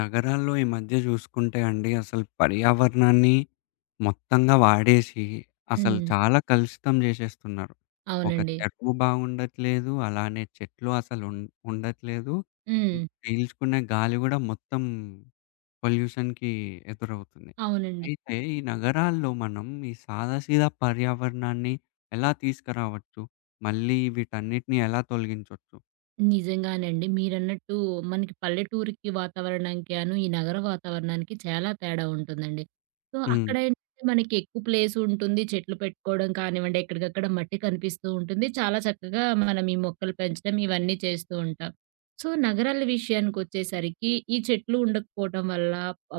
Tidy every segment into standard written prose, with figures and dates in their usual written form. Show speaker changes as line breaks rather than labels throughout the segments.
నగరాల్లో ఈ మధ్య చూసుకుంటే అండి అసలు పర్యావరణాన్ని మొత్తంగా వాడేసి అసలు
హ్మ్.
చాలా కలుషితం చేసేస్తున్నారు. ఒక
అవునండి.
చెరువు బాగుండట్లేదు. అలానే చెట్లు అసలు ఉండట్లేదు.
హ్మ్.
పీల్చుకునే గాలి కూడా మొత్తం పొల్యూషన్‌కి ఎదురవుతుంది.
అవునండి.
అయితే ఈ నగరాల్లో మనం ఈ సాదాసీదా పర్యావరణాన్ని ఎలా తీసుకురావచ్చు? మళ్ళీ వీటన్నిటిని ఎలా తొలగించొచ్చు?
నిజంగానండి. మీరన్నట్టు మనకి పల్లెటూరికి వాతావరణానికిగాను, ఈ నగర వాతావరణానికి చాలా తేడా ఉంటుందండి. సో,
హ్మ్.
అక్కడేంటంటే మనకి ఎక్కువ ప్లేస్ ఉంటుంది. చెట్లు పెట్టుకోవడం కానివ్వండి, ఎక్కడికక్కడ మట్టి కనిపిస్తూ ఉంటుంది. చాలా చక్కగా మనం ఈ మొక్కలు పెంచడం ఇవన్నీ చేస్తూ ఉంటాం. సో, నగరాల విషయానికొచ్చేసరికి ఈ చెట్లు ఉండకపోవటం వల్ల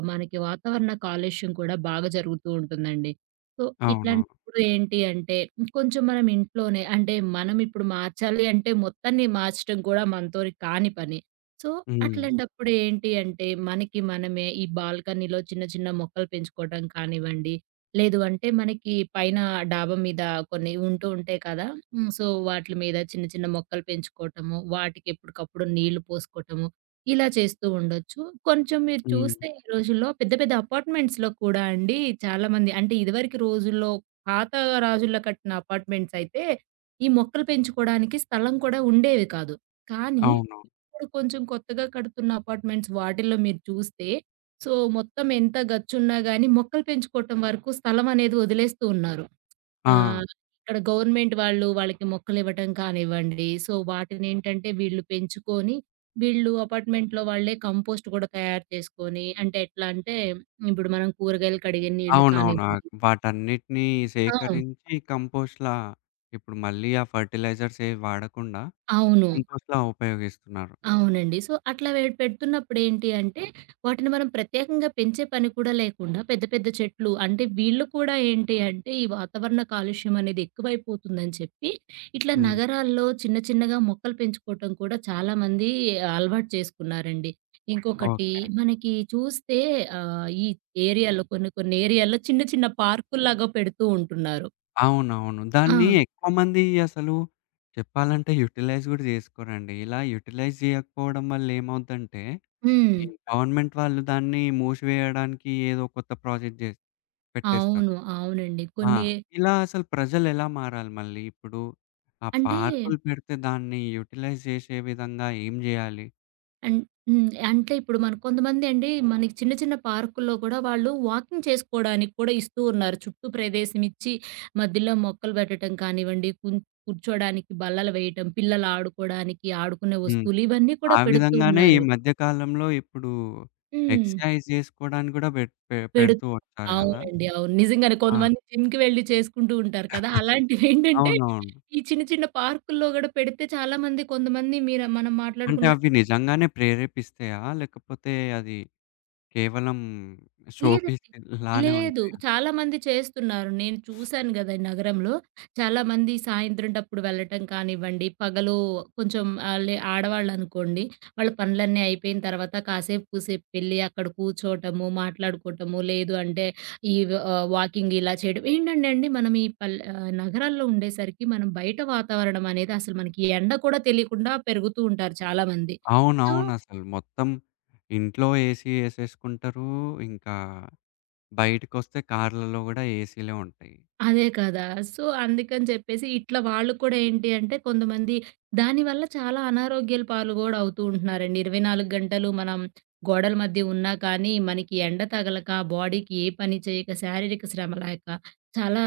మనకి వాతావరణ కాలుష్యం కూడా బాగా జరుగుతూ ఉంటుందండి. సో,
అవును.
ఇట్లాంటి ఇప్పుడు ఏంటి అంటే కొంచెం మనం ఇంట్లోనే అంటే మనం ఇప్పుడు మార్చాలి అంటే మొత్తాన్ని మార్చడం కూడా మనతోని కాని పని. సో,
హ్మ్.
అట్లాంటప్పుడు ఏంటి అంటే మనకి మనమే ఈ బాల్కనీలో చిన్న చిన్న మొక్కలు పెంచుకోవడం కానివ్వండి, లేదు అంటే మనకి పైన డాబా మీద కొన్ని ఉంటూ ఉంటాయి కదా! హ్మ్. సో, వాటిల మీద చిన్న చిన్న మొక్కలు పెంచుకోవటము, వాటికి ఎప్పటికప్పుడు నీళ్లు పోసుకోవటము, ఇలా చేస్తూ ఉండొచ్చు. కొంచెం మీరు
హ్మ్.
చూస్తే ఈ రోజుల్లో పెద్ద పెద్ద అపార్ట్మెంట్స్‌లో కూడా అండి చాలామంది అంటే ఇదివరకు రోజుల్లో పాత రాజుల్లో కట్టిన అపార్ట్‌మెంట్స్ అయితే, ఈ మొక్కలు పెంచుకోడానికి స్థలం కూడా ఉండేవి కాదు. కానీ,
అవును.
ఇప్పుడు కొంచెం కొత్తగా కడుతున్న అపార్ట్‌మెంట్స్ వాటిల్లో మీరు చూస్తే, సో, మొత్తం ఎంత గచ్చున్నా గానీ, మొక్కలు పెంచుకోవటం వరకు స్థలం అనేది వదిలేస్తూ ఉన్నారు.
ఆ!
ఆహ్, ఇక్కడ గవర్నమెంట్ వాళ్ళు వాళ్ళకి మొక్కలివ్వటం కానివ్వండి, సో, వాటినేంటంటే వీళ్ళు పెంచుకొని, వీళ్ళు అపార్ట్‌మెంట్‌లో వాళ్ళే కంపోస్ట్ కూడా తయారు చేసుకొని, అంటే ఎట్లా అంటే, ఇప్పుడు మనం కూరగాయలు కడిగే నీళ్ళు
అవునవును. ఆ!
కానివ్వండి
వాటన్నిటిని
ఆ!
సేకరించి కంపోస్ట్‌లా ఇప్పుడు మళ్ళీ ఆ ఫెర్టిలైజర్స్ ఏవి వాడకుండా
అవును.
కంపోస్ట్‌లా ఉపయోగిస్తున్నారు.
అవునండి. సో, అట్లా పెడుతున్నప్పుడేంటి అంటే, వాటిని మనం ప్రత్యేకంగా పెంచే పని కూడా లేకుండా పెద్ద పెద్ద చెట్లు అంటే వీళ్ళు కూడా ఏంటి అంటే, ఈ వాతావరణ కాలుష్యం అనేది ఎక్కువైపోతుందని చెప్పి, ఇట్లా
హ్మ్.
నగరాల్లో చిన్న చిన్నగా మొక్కలు పెంచుకోవటం కూడా చాలామంది అలవాటు చేసుకున్నారండి. ఇంకొకటి
ఓకే.
మనకి చూస్తే ఈ ఏరియాలో కొన్ని కొన్ని ఏరియాల్లో చిన్న చిన్న పార్కుల్లాగా పెడుతూ ఉంటున్నారు.
అవునవును.
ఆ!
దాన్ని ఎక్కువ మంది అసలు చెప్పాలంటే యుటిలైజ్ గూడా జేసుకోరండి. ఇలా యుటిలైజ్ జేయకపోవడం వల్ల ఏమవుద్దంటే,
హ్మ్.
ఈ గవర్నమెంట్ వాళ్ళు దాన్ని మూసివేయడానికి ఏదో కొత్త ప్రాజెక్ట్ జేసి పెట్టేస్తారు.
అవును. అవునండి.
ఆ!
కొన్ని
ఇలా అసలు ప్రజలెలా మారాలి మళ్ళీ? ఇప్పుడు ఆ
అంటే
పార్కులు పెడితే దాన్ని యుటిలైజ్ చేసే విధంగా ఏం జేయాలి?
అన్ హ్మ్. అంటే ఇప్పుడు మన కొంతమందండి మనకి చిన్న చిన్న పార్కుల్లో కూడా వాళ్ళు వాకింగ్ చేసుకోవడానికి కూడా ఇస్తూ ఉన్నారు. చుట్టూ ప్రదేశం ఇచ్చి మధ్యలో మొక్కలు పెట్టటం కానివ్వండి, కూర్చోడానికి బల్లలు వేయటం, పిల్లలు ఆడుకోవడానికి ఆడుకునే
హ్మ్.
వస్తువులు ఇవన్నీ
ఆ
కూడా పెడుతూ
విధంగానే ఈ
ఉన్నారు.
మధ్య కాలంలో ఇప్పుడు
హ్మ్.
ఎక్సర్‌సైజ్ చేసుకోవడానికి గూడా పెట్ పె
పెడు
పెడుతూ వచ్చారు గదా!
అవునండి. అవును. నిజంగానే
ఆ!
కొంతమంది జిమ్‌కి వెళ్లి చేసుకుంటూ ఉంటారు కదా! అలాంటివేంటంటే
అవునవును.
ఈ చిన్న చిన్న పార్కుల్లో కూడా పెడితే చాలామంది కొంతమంది మీరు మనం
అంటే
మాట్లాడుకున్న
అవి నిజంగానే ప్రేరేపిస్తాయా? లేకపోతే అది కేవలం షో
లేదండి.
పీస్ లానే
లేదు.
ఉంటాయా?
చాలామంది చేస్తున్నారు. నేను చూశాను గదా! నగరంలో. చాలామంది సాయంత్రం టప్పుడు వెళ్ళటం కానివ్వండి, పగలు కొంచెం ఆహ్, లే ఆడవాళ్ళనుకోండి, వాళ్ళ పనులన్నీ అయిపోయిన తర్వాత కాసేపు కూసేపు వెళ్లి అక్కడ కూర్చోటము, మాట్లాడుకోటము, లేదు అంటే ఈ వాకింగ్ ఇలా చేయడం. ఏంటంటే అండి మనం ఈ నగరాల్లో ఉండేసరికి మనం బయట వాతావరణం అనేది అసలు మనకి ఎండ కూడా తెలియకుండా పెరుగుతూ ఉంటారు చాలామంది. సో
అవునవునసలు. మొత్తం ఇంట్లో ఏసీ ఏసేసుకుంటారు. ఇంకా బయటికొస్తే కార్‌లలో గూడా ఏసీలే ఉంటాయి.
అదే కదా! సో, అందుకని చెప్పేసి ఇట్లా వాళ్ళు కూడా ఏంటి అంటే కొంతమంది దానివల్ల చాలా అనారోగ్యాల పాలు గూడా అవుతూ ఉంటున్నారండి. 24 గంటలు మనం గోడల మధ్య ఉన్నా కానీ, మనకి ఎండ తగలక, బాడీకి ఏ పని చేయక, శారీరక శ్రమ లేక చాలా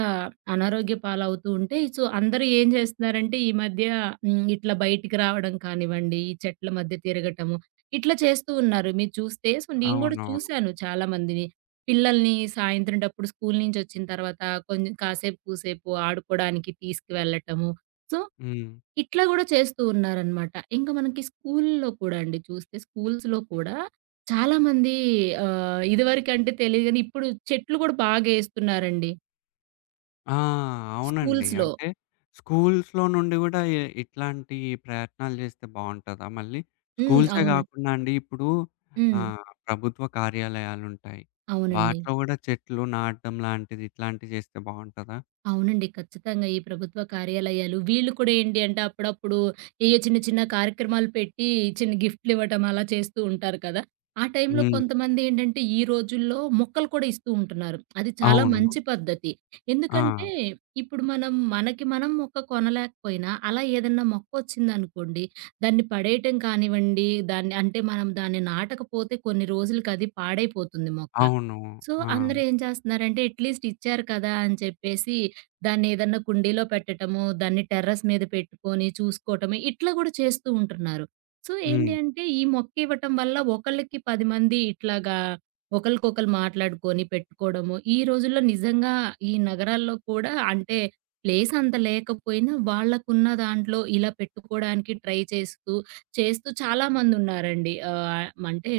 అనారోగ్య పాలవుతూ ఉంటే, సో, అందరూ ఏం చేస్తున్నారంటే ఈ మధ్య ఇట్లా బయటికి రావడం కానివ్వండి, ఈ చెట్ల మధ్య తిరగటము, ఇట్లా చేస్తూ ఉన్నారు మీరు చూస్తే. సో, నేను గూడా
అవునవును.
చూశాను చాలా మందిని. పిల్లల్ని సాయంత్రం టప్పుడు స్కూలు నుంచొచ్చిన తర్వాత కొంచెం కాసేపు, కూసేపు ఆడుకోడానికి తీసుకువెళ్ళటము. సో,
హ్మ్.
ఇట్లా గూడా చేస్తూ ఉన్నారనమాట. ఇంకా మనకి స్కూలులో కూడా అండి చూస్తే స్కూల్స్‌లో కూడా చాలామంది ఇదివరకంటే తెలీదు గానీ ఇప్పుడు చెట్లు గూడా బాగేస్తున్నారండి
ఆ! అవునండి.
స్కూల్స్‌లో.
అంటే స్కూల్స్‌లో నుండి గూడా ఇట్లాంటి ప్రయత్నాలు జేస్తే బావుంటదా మళ్ళీ?
హ్మ్.
స్కూల్సే
అవును.
గాకుండా అండి ఇప్పుడు
హ్మ్.
ప్రభుత్వ కార్యాలయాలుంటాయి.
అవునండి.
వాటిలో గూడా చెట్లు నాటడం లాంటిది ఇట్లాంటివి జేస్తే బావుంటదా?
అవునండి. ఖచ్చితంగా. ఈ ప్రభుత్వ కార్యాలయాలు వీళ్ళు కూడా ఏంటి అంటే అప్పుడప్పుడు ఏయో చిన్న చిన్న కార్యక్రమాలు పెట్టి చిన్న గిఫ్ట్లు ఇవ్వటం అలా చేస్తూ ఉంటారు కదా! ఆ టైంలో
హ్మ్.
కొంతమంది ఏంటంటే ఈ రోజుల్లో మొక్కలు కూడా ఇస్తూ ఉంటున్నారు. అది చాలా
అవును.
మంచి పద్ధతి.
ఆ!
ఎందుకంటే ఇప్పుడు మనం మనకి మనం మొక్క కొనలేకపోయినా అలా ఏదన్నా మొక్కొచ్చిందనుకోండి దాన్ని పడేయటం కానివ్వండి, దాన్ని అంటే మనం దాన్ని నాటకపోతే కొన్ని రోజులకి అది పాడైపోతుంది మొక్క.
అవును.
సో,
ఆ!
అందరూ ఏం చేస్తున్నారంటే అట్‌లీస్ట్ ఇచ్చారు కదా! అని చెప్పేసి దాన్నేదన్నా కుండీలో పెట్టటము, దాన్ని టెర్రస్ మీద పెట్టుకొని చూసుకోవటము, ఇట్లా గూడా చేస్తూ ఉంటున్నారు. సో, ఏంటి
హ్మ్.
అంటే ఈ మొక్కివ్వటం వల్ల ఒకళ్ళకి 10 మంది ఇట్లాగా ఒకళ్ళకొకళ్ళు మాట్లాడుకొని పెట్టుకోవడము. ఈ రోజుల్లో నిజంగా ఈ నగరాల్లో కూడా అంటే ప్లేస్ అంత లేకపోయినా వాళ్ళకున్న దాంట్లో ఇలా పెట్టుకోవడానికి ట్రై చేస్తూ చాలామందున్నారండి. ఆహ్, అంటే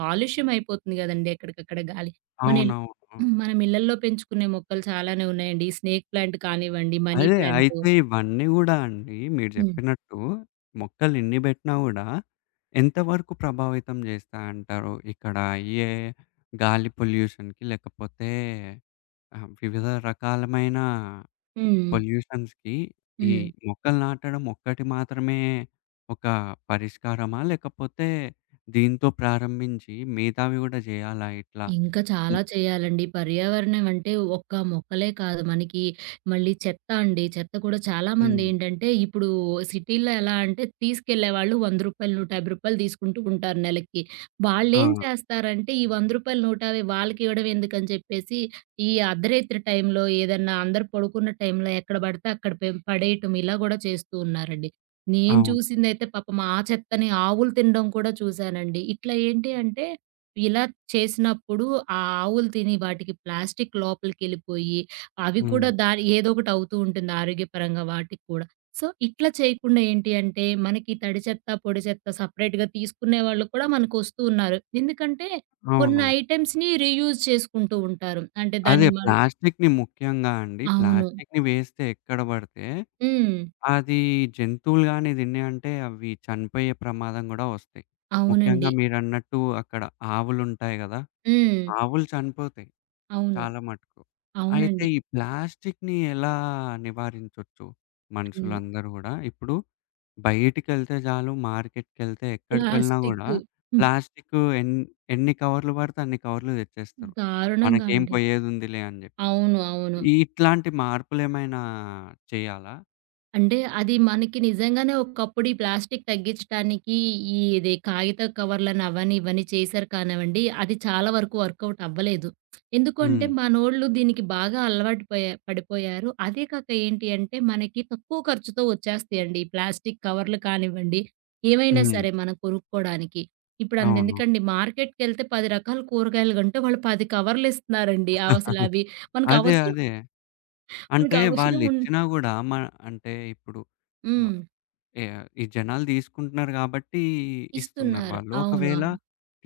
కాలుష్యం అయిపోతుంది గదండీ ఎక్కడికక్కడ గాలి. మన
అవునవును.
హ్మ్. మనం ఇళ్లల్లో పెంచుకునే మొక్కలు చాలానే ఉన్నాయండి. స్నేక్ ప్లాంట్ కానివ్వండి, మనీ
అదే.
ప్లాంట్.
అయితే ఇవన్నీ గూడా అండి మీరు
హ్మ్.
జెప్పినట్టు మొక్కలు ఎన్ని బెట్టినా గూడా ఎంత వరకు ప్రభావితం జేస్తాయంటారు? ఇక్కడ అయ్యే గాలి పొల్యూషన్‌కి లేకపోతే వివిధ రకాలమైన
హ్మ్.
పొల్యూషన్స్‌కి ఈ
హ్మ్.
మొక్కలు నాటడం ఒక్కటి మాత్రమే ఒక పరిష్కారమా? లేకపోతే దీంతో ప్రారంభించి మిగతావి గూడా జేయాలా ఇట్లా?
ఇంకా
హ్మ్.
చాలా చేయాలండి. పర్యావరణం అంటే ఒక్క మొక్కలే కాదు మనకి మళ్ళీ చెత్త అండి. చెత్త కూడా
హ్మ్.
చాలామందేంటంటే ఇప్పుడు సిటీల్లో ఎలా అంటే తీసుకెళ్ళేవాళ్ళు రూ. 100, రూ. 150 తీసుకుంటూ ఉంటారు నెలకి.
ఆ!
వాళ్ళేం చేస్తారంటే ఈ రూ. 100, 150 వాళ్ళకివ్వడం ఎందుకని చెప్పేసి ఈ అర్ధరాత్రి టైంలో ఏదన్నా అందరూ పడుకున్న టైంలో ఎక్కడ పడితే అక్కడ పడేయటం ఇలా గూడా చేస్తూ ఉన్నారండి. నేను
అవును.
చూసిందైతే పాపం ఆ చెత్తని ఆవులు తినడం కూడా చూసానండి. ఇట్లా ఏంటి అంటే ఇలా చేసినప్పుడు ఆ ఆవులు తిని వాటికి ప్లాస్టిక్ లోపలికెళ్ళిపోయి, అవి
హ్మ్.
కూడా దాని ఏదో ఒకటి అవుతూ ఉంటుంది ఆరోగ్యపరంగా వాటికి కూడా. సో, ఇట్లా చేయకుండా ఏంటి అంటే మనకి తడి చెత్త, పొడి చెత్త సెపరేట్‌గా తీసుకునే వాళ్ళు కూడా మనకొస్తూ ఉన్నారు. ఎందుకంటే కొన్ని
అవును.
ఐటెమ్స్‌ని రీయూజ్ చేసుకుంటూ ఉంటారు. అంటే
అదే
దాన్ని
ప్లాస్టిక్‌ని ముఖ్యంగా అండి.
అవును.
ప్లాస్టిక్‌ని వేస్తే ఎక్కడ పడితే
హ్మ్.
అది జంతువులు గాని తిన్నాయంటే అవి చనిపోయే ప్రమాదం గూడా వస్తాయి. ముఖ్యంగా
అవునండి.
మీరన్నట్టు అక్కడ ఆవులుంటాయి గదా!
హ్మ్.
ఆవులు చనిపోతాయి
అవును.
చాలా మటుకు. అయితే
అవునండి.
ఈ ప్లాస్టిక్‌ని ఎలా నివారించొచ్చు
హ్మ్.
మనుషులందరూ గూడా? ఇప్పుడు బయటికెళ్తే చాలు మార్కెట్‌కెళ్తే ఎక్కడికి వెళ్ళినా గూడా
ప్లాస్టిక్ హ్మ్.
ప్లాస్టిక్ ఎన్ని కవర్లు పడితే అన్ని కవర్లు తెచ్చేస్తారు.
దారుణంగా
మనకేం
అండి.
పోయేదుందిలే అని జెప్పి.
అవును. అవును.
ఇట్లాంటి మార్పులేమైనా చేయాలా?
అంటే అది మనకి నిజంగానే ఒకప్పుడు ఈ ప్లాస్టిక్ తగ్గించటానికి ఈ ఇది కాగిత కవర్‌లని అవని, ఇవని చేశారు కానివ్వండి, అది చాలా వరకు వర్కౌట్ అవ్వలేదు. ఎందుకంటే
హ్మ్.
మనోళ్ళు దీనికి బాగా అలవాటు పడిపోయారు. అదే కాక ఏంటి అంటే మనకి తక్కువ ఖర్చుతో వచ్చేస్తాయండి. ఈ ప్లాస్టిక్ కవర్లు కానివ్వండి, ఏవైనా
హ్మ్.
సరే మనం కొనుక్కోడానికి. ఇప్పుడు
అవును.
అంతెందుకండి మార్కెట్‌కెళ్తే 10 రకాల కూరగాయలు కొంటే వాళ్ళు 10 కవర్లు ఇస్తున్నారండి. అవసలు అవి మనకు
అదే.
అవసరం
అదే.
మనకు
అంటే
అవసరం
వాళ్ళిచ్చినా గూడా మ అంటే ఇప్పుడు వ
హ్మ్.
ఈ జనాలు తీసుకుంటున్నారు గాబట్టి ఇస్తున్నారు
ఇస్తున్నారు.
వాళ్ళు.
అవును.
ఒకవేళ
అవును.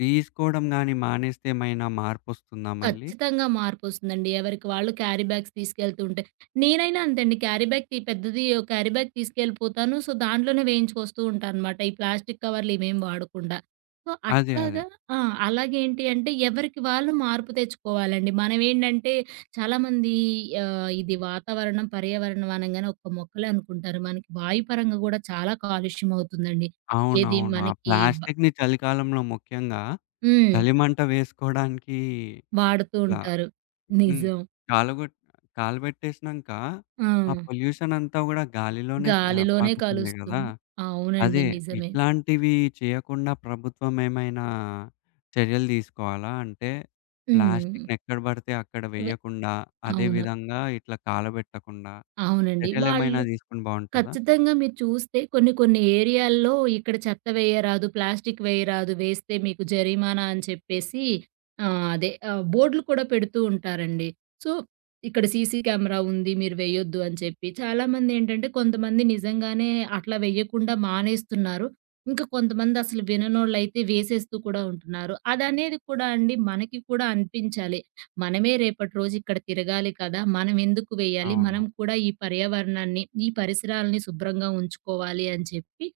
తీసుకోవడం గాని మానేస్తే ఏమైనా మార్పొస్తుందా మళ్ళీ?
ఖచ్చితంగా మార్పొస్తుందండి. ఎవరికి వాళ్ళు క్యారీ బ్యాగ్స్ తీసుకెళ్తూ ఉంటే. నేనైనా అంతేండి క్యారీ బ్యాగ్ తీసుకెళ్ళిపోతాను. సో, దాంట్లోనే వేయించుకొస్తూ ఉంటానన్నమాట. ఈ ప్లాస్టిక్ కవర్లు ఇవేం వాడకుండా. సో,
అదే. అదే.
అట్లాగా ఆ! అలాగేంటి అంటే ఎవరికి వాళ్ళు మార్పు తెచ్చుకోవాలండి. మనమేంటంటే చాలామంది ఆహ్, ఇది వాతావరణం, పర్యావరణం అనంగానే ఒక్క మొక్కలే అనుకుంటారు. మనకి వాయుపరంగా గూడా చాలా కాలుష్యం అవుతుందండి. ఏది
అవునవును. ఆ
మనకి బ
ప్లాస్టిక్‌ని చలికాలంలో ముఖ్యంగా
హ్మ్.
చలిమంట వేసుకోవడానికి
వాడుతూ
ఇట్లా
ఉంటారు.
హ్మ్.
నిజం.
కాలగొట్ కాలుబెట్టేసినంక,
ఆ!
ఆ పొల్యూషన్ అంతా గూడా గాలిలోనే స
గాలిలోనే
పాకుతుంది గదా!
కలుస్తుంది.
అదే
అవునండి. నిజమే.
ఇట్లాంటివి చేయకుండా ప్రభుత్వం ఏమైనా చర్యలు తీసుకోవాలా? అంటే
హ్మ్.
ప్లాస్టిక్‌ని ఎక్కడ బడితే అక్కడ
వె
వేయకుండా, అదే
అవును.
విధంగా ఇట్లా కాలబెట్టకుండా
అవునండి.
చర్యలేమైనా
వాళ్ళు
తీసుకుంటే బావుంటదా?
ఖచ్చితంగా మీరు చూస్తే కొన్ని కొన్ని ఏరియాల్లో ఇక్కడ చెత్త వేయరాదు, ప్లాస్టిక్ వేయరాదు, వేస్తే మీకు జరిమానా అని చెప్పేసి బోర్డులు కూడా పెడుతూ ఉంటారండి. సో, ఇక్కడ సీసీ కెమెరా ఉంది మీరు వేయొద్దు అని చెప్పి. చాలామందేంటంటే కొంతమంది నిజంగానే అట్లా వేయకుండా మానేస్తున్నారు. ఇంకా కొంతమంది అసలు విననోళ్ళైతే వేసేస్తూ కూడా ఉంటున్నారు. అదనేది కూడా అండి మనకి కూడా అనిపించాలి. మనమే రేపటి రోజు ఇక్కడ తిరగాలి కదా! మనం ఎందుకు వేయాలి?
అవును.
మనం కూడా ఈ పర్యావరణాన్ని, ఈ పరిసరాలని శుభ్రంగా ఉంచుకోవాలి అని చెప్పి,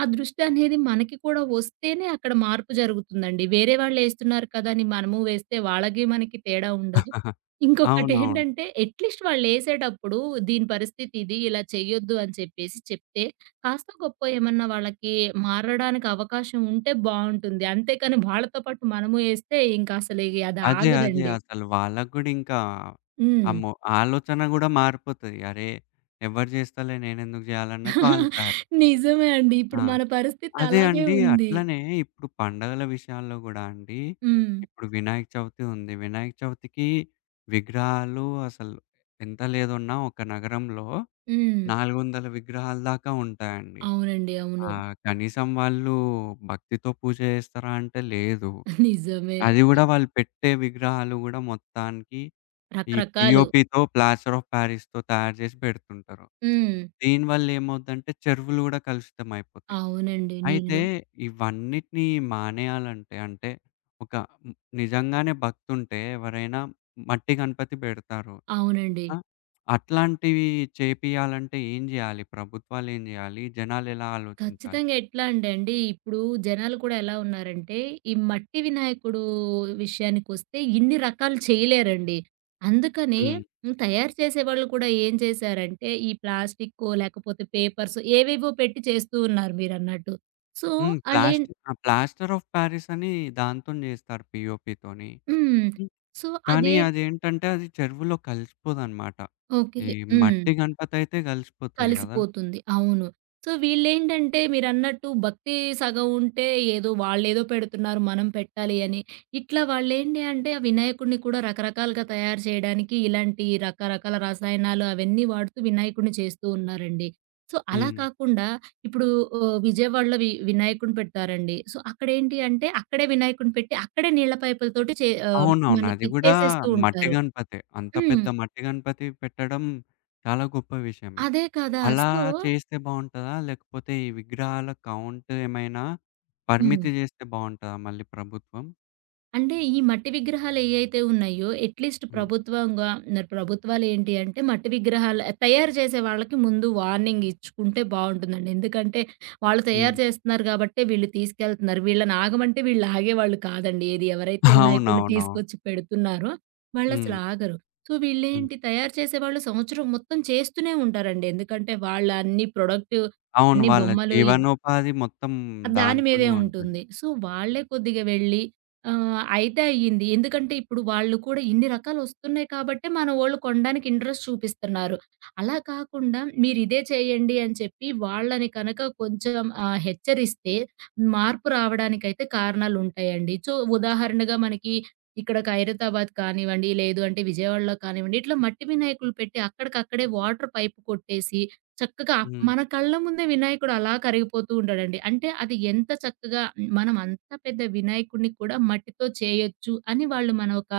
ఆ దృష్టి అనేది మనకి కూడా వస్తేనే అక్కడ మార్పు జరుగుతుందండి. వేరే వాళ్ళేస్తున్నారు కదా! అని మనము వేస్తే వాళ్ళకి, మనకి తేడా ఉండదు.
అవునవును.
ఇంకొకటేంటంటే అట్‌లీస్ట్ వాళ్ళేసేటప్పుడు దీని పరిస్థితి ఇది, ఇలా చేయొద్దు అని చెప్పేసి చెప్తే, కాస్తో గొప్పో ఏమన్నా వాళ్ళకి మారడానికి అవకాశం ఉంటే బావుంటుంది. అంతేకాని వాళ్ళతో పాటు మనము ఏస్తే ఇంక అసలు ఇక అది
అదే. అదే.
ఆగదండి.
అసలు వాళ్ళకి గూడా ఇంకా
హ్మ్.
అమ్మో! ఆలోచన గూడా మారిపోతది. అరే! ఎవరు జేస్తలే నేనెందుకు జేయాలన్నట్టు వాళ్ళు తయారవుతారు.
నిజమే అండి.
ఆ!
ఇప్పుడు మన పరిస్థితి
అదే
అలాగే
అండి.
ఉంది.
అట్లనే ఇప్పుడు పండగల విషయాల్లో గూడా అండి.
హ్మ్.
ఇప్పుడు వినాయక చవితి ఉంది. వినాయక చవితికి విగ్రహాలు అసలు ఎంత లేదున్నా ఒక నగరంలో
హ్మ్.
400 విగ్రహాల దాకా ఉంటాయండి.
అవునండి.
ఆ!
అవును.
కనీసం వాళ్ళు భక్తితో పూజ జేస్తారా అంటే లేదు.
నిజమే.
అది గూడా వాళ్ళు పెట్టే విగ్రహాలు గూడా మొత్తానికి ఈ
రకరకాలు.
పీఓపీతో, ప్లాస్టర్ ఆఫ్ పారిస్‌తో తయారు జేసి పెడుతుంటారు.
హ్మ్.
దీనివల్ల ఏమవుద్దంటే చెరువులు గూడా కలుషితం అయిపోతాయి.
అవునండి.
అయితే
నీళ్ళు.
ఇవన్నిటిని మానేయాలంటే అంటే ఒక హ్మ్, నిజంగానే భక్తుంటే ఎవరైనా మట్టి గణపతి బెడతారు.
అవునండి.
ఆ! అట్లాంటివి చేపియాలంటే ఏం జేయాలి? ప్రభుత్వాలేం జేయాలి? జనాలెలా ఆలోచించాలి?
ఖచ్చితంగా ఎట్లా అంటే అండి, ఇప్పుడు జనాలు కూడా ఎలా ఉన్నారంటే, ఈ మట్టి వినాయకుడు విషయానికొస్తే ఇన్ని రకాలు చేయలేరండి. అందుకని
హ్మ్.
హ్మ్, తయారు చేసేవాళ్ళు కూడా ఏం చేశారంటే, ఈ ప్లాస్టిక్కో లేకపోతే పేపర్స్ ఏవేవో పెట్టి చేస్తూ ఉన్నారు మీరన్నట్టు. సో,
హ్మ్.
ఆళ్ళేం
ప్లాస్టి ఆ! ప్లాస్టర్ ఆఫ్ పారిస్ అని దాంతోని జేస్తారు పీఓపీతోని.
హ్మ్. సో,
కానీ
అదే
అదేంటంటే అది చెరువులో కలిసిపోదనమాట.
ఓకే.
ఈ
హ్మ్.
మట్టి గణపతయితే గలిసిపోతది గదా!
కలిసిపోతుంది. అవును. సో, వీళ్ళేంటంటే మీరన్నట్టు భక్తి సగం ఉంటే ఏదో వాళ్ళేదో పెడుతున్నారు మనం పెట్టాలి అని. ఇట్లా వాళ్ళేంటి అంటే ఆ వినాయకుడిని కూడా రకరకాలుగా తయారు చేయడానికి ఇలాంటి రకరకాల రసాయనాలు అవన్నీ వాడుతూ వినాయకుడిని చేస్తూ ఉన్నారండి. సో, అలా
హ్మ్.
కాకుండా ఇప్పుడు విజయవాడలో వినాయకుడిని పెడతారండి. సో, అక్కడేంటి అంటే అక్కడే వినాయకుడిని పెట్టి అక్కడే నీళ్ల పైపులతోటి
అవునవును. అది
మనకి
గూడా
చేసేస్తూ
మట్టి
ఉంటారు.
గణపతే. అంత
హ్మ్.
పెద్ద మట్టి గణపతి పెట్టడం చాలా గొప్ప విషయమే.
అదే కదా!
అలా
సో
చేస్తే బావుంటదా? లేకపోతే ఈ విగ్రహాల కౌంట్ ఏమైనా
హ్మ్.
పరిమితి చేస్తే బావుంటదా మళ్ళీ ప్రభుత్వం?
అంటే ఈ మట్టి విగ్రహాలు ఏయైతే ఉన్నాయో అట్‌లీస్ట్
హ్మ్.
ప్రభుత్వంగా మరి ప్రభుత్వాలేంటి అంటే మట్టి విగ్రహాలు తయారు చేసే వాళ్ళకి ముందు వార్నింగ్ ఇచ్చుకుంటే బావుంటుందండి. ఎందుకంటే వాళ్ళు తయారు
హ్మ్.
చేస్తున్నారు గాబట్టే వీళ్ళు తీసుకెళ్తున్నారు. వీళ్ళని ఆగమంటే వీళ్ళు ఆగేవాళ్ళు కాదండి. ఏది ఎవరైతే వినాయకుడిని
అవునవునవును.
తీసుకొచ్చి పెడుతున్నారో
హ్మ్.
వాళ్ళసలు ఆగరు. సో
హ్మ్.
వీళ్ళేంటి తయారు చేసేవాళ్ళు సంవత్సరం మొత్తం చేస్తూనే ఉంటారండి. ఎందుకంటే వాళ్ళ అన్ని ప్రొడక్ట్
అవును.
అన్ని
వాళ్ళ
బొమ్మలు
జీవనోపాధి మొత్తం
దాని మీదే
దాంట్లోనే ఉంటది.
ఉంటుంది. సో, వాళ్ళే కొద్దిగా వెళ్ళి ఆహ్, అయితే అయ్యింది. ఎందుకంటే ఇప్పుడు వాళ్ళు కూడా ఇన్ని రకాలొస్తున్నాయి కాబట్టే మనవోళ్ళు కొనడానికి ఇంట్రెస్ట్ చూపిస్తున్నారు. అలా కాకుండా మీరిదే చేయండి అని చెప్పి వాళ్ళని కనుక కొంచెం హెచ్చరిస్తే మార్పు రావడానికైతే కారణాలుంటాయండి. సో, ఉదాహరణగా మనకి ఇక్కడ ఖైరతాబాద్ కానివ్వండి, లేదు అంటే విజయవాడలో కానివ్వండి, ఇట్లా మట్టి వినాయకులు పెట్టి అక్కడికక్కడే వాటర్ పైప్ కొట్టేసి చక్కగా
హ్మ్.
మన కళ్ళ ముందే వినాయకుడు అలా కరిగిపోతూ ఉంటాడండి. అంటే అది ఎంత చక్కగా మనం అంత పెద్ద వినాయకుడిని కూడా మట్టితో చేయొచ్చు అని వాళ్ళు మన ఒక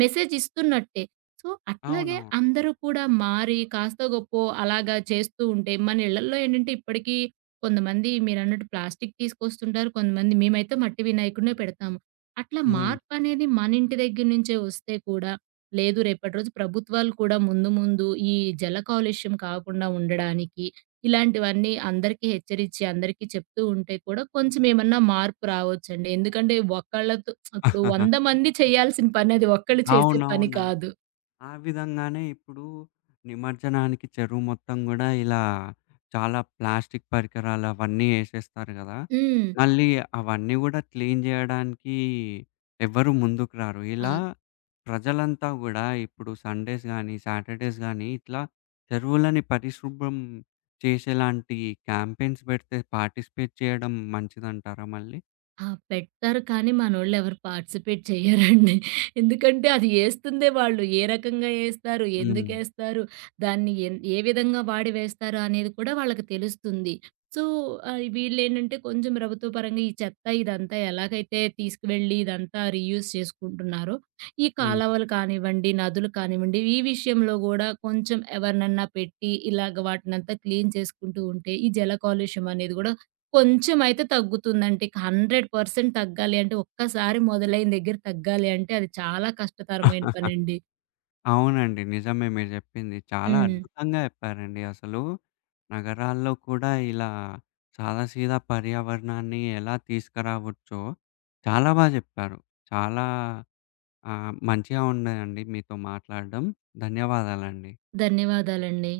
మెసేజ్ ఇస్తున్నట్టే. సో, అట్లాగే
అవునవును.
అందరూ కూడా మారి కాస్తో గొప్పో అలాగా చేస్తూ ఉంటే మన ఇళ్లల్లో ఏంటంటే ఇప్పటికీ కొంతమంది మీరన్నట్టు ప్లాస్టిక్ తీసుకొస్తుంటారు. కొంతమంది మేమైతే మట్టి వినాయకుడినే పెడతాము. అట్లా
హ్మ్.
మార్పనేది మన ఇంటి దగ్గర నుంచే వస్తే కూడా లేదు రేపటి రోజు ప్రభుత్వాలు కూడా ముందు ముందు ఈ జల కాలుష్యం కాకుండా ఉండడానికి ఇలాంటివన్నీ అందరికీ హెచ్చరించి అందరికీ చెప్తూ ఉంటే కూడా కొంచెం ఏమన్నా మార్పు రావచ్చండి. ఎందుకంటే ఒకళ్ళతో ఇప్పుడు 100 మంది చేయాల్సిన పని అది ఒక్కళ్ళు చేసే పని
అవునవును. అదే.
కాదు.
ఆ విధంగానే ఇప్పుడు నిమజ్జనానికి చెరువు మొత్తం గూడా ఇలా చాలా ప్లాస్టిక్ పరికరాలవన్నీ ఏసేస్తారు గదా!
హ్మ్.
మళ్ళీ అవన్నీ గూడా క్లీన్ జేయడానికి ఎవ్వరు ముందుకు రారు.
ఆ!
ఇలా ప్రజలంతా గూడా ఇప్పుడు సండేస్ గానీ, సాటర్‌డేస్ గానీ ఇట్లా చెరువులని పరిశుభ్రం చేసేలాంటి క్యాంపెయిన్స్ బెడితే పార్టిసిపేట్ చేయడం మంచిదంటారా మళ్ళీ?
ఆ! పెట్టారు కానీ మనోళ్ళెవరు పార్టిసిపేట్ చెయ్యరండి. ఎందుకంటే అది ఏస్తుందే వాళ్ళు ఏ రకంగా ఏస్తారు?
హ్మ్.
ఎందుకేస్తారు? దాన్ని ఏ విధంగా వాడి వేస్తారు? అనేది కూడా వాళ్ళకి తెలుస్తుంది. సో, ఆహ్, వీళ్ళేంటంటే కొంచెం ప్రభుత్వ పరంగా ఈ చెత్త ఇదంతా ఎలాగైతే తీసుకువెళ్ళి ఇదంతా రీయూజ్ చేసుకుంటున్నారో, ఈ
హ్మ్.
కాలవలు కానివ్వండి, నదులు కానివ్వండి, ఈ విషయంలో గూడా కొంచెం ఎవరినన్నా పెట్టి ఇలాగ వాటినంతా క్లీన్ చేసుకుంటూ ఉంటే ఈ జల కాలుష్యం అనేది గూడా కొంచెమయితే తగ్గుతుందండి. 100% తగ్గాలి అంటే, ఒక్కసారి మొదలైన దగ్గర తగ్గాలి అంటే, అది చాలా కష్టతరమైన పనండి.
అవునండి. నిజమే మీరు జెప్పింది. చాలా
హ్మ్.
అద్భుతంగా జెప్పారండి అసలు. నగరాల్లో కూడా ఇలా సాదా సీదా పర్యావరణాన్ని ఎలా తీసుకురావచ్చో చాలా బా జెప్పారు. చాలా మంచిగా ఉన్నదండి మీతో మాట్లాడడం. ధన్యవాదాలండి.
ధన్యవాదాలండి.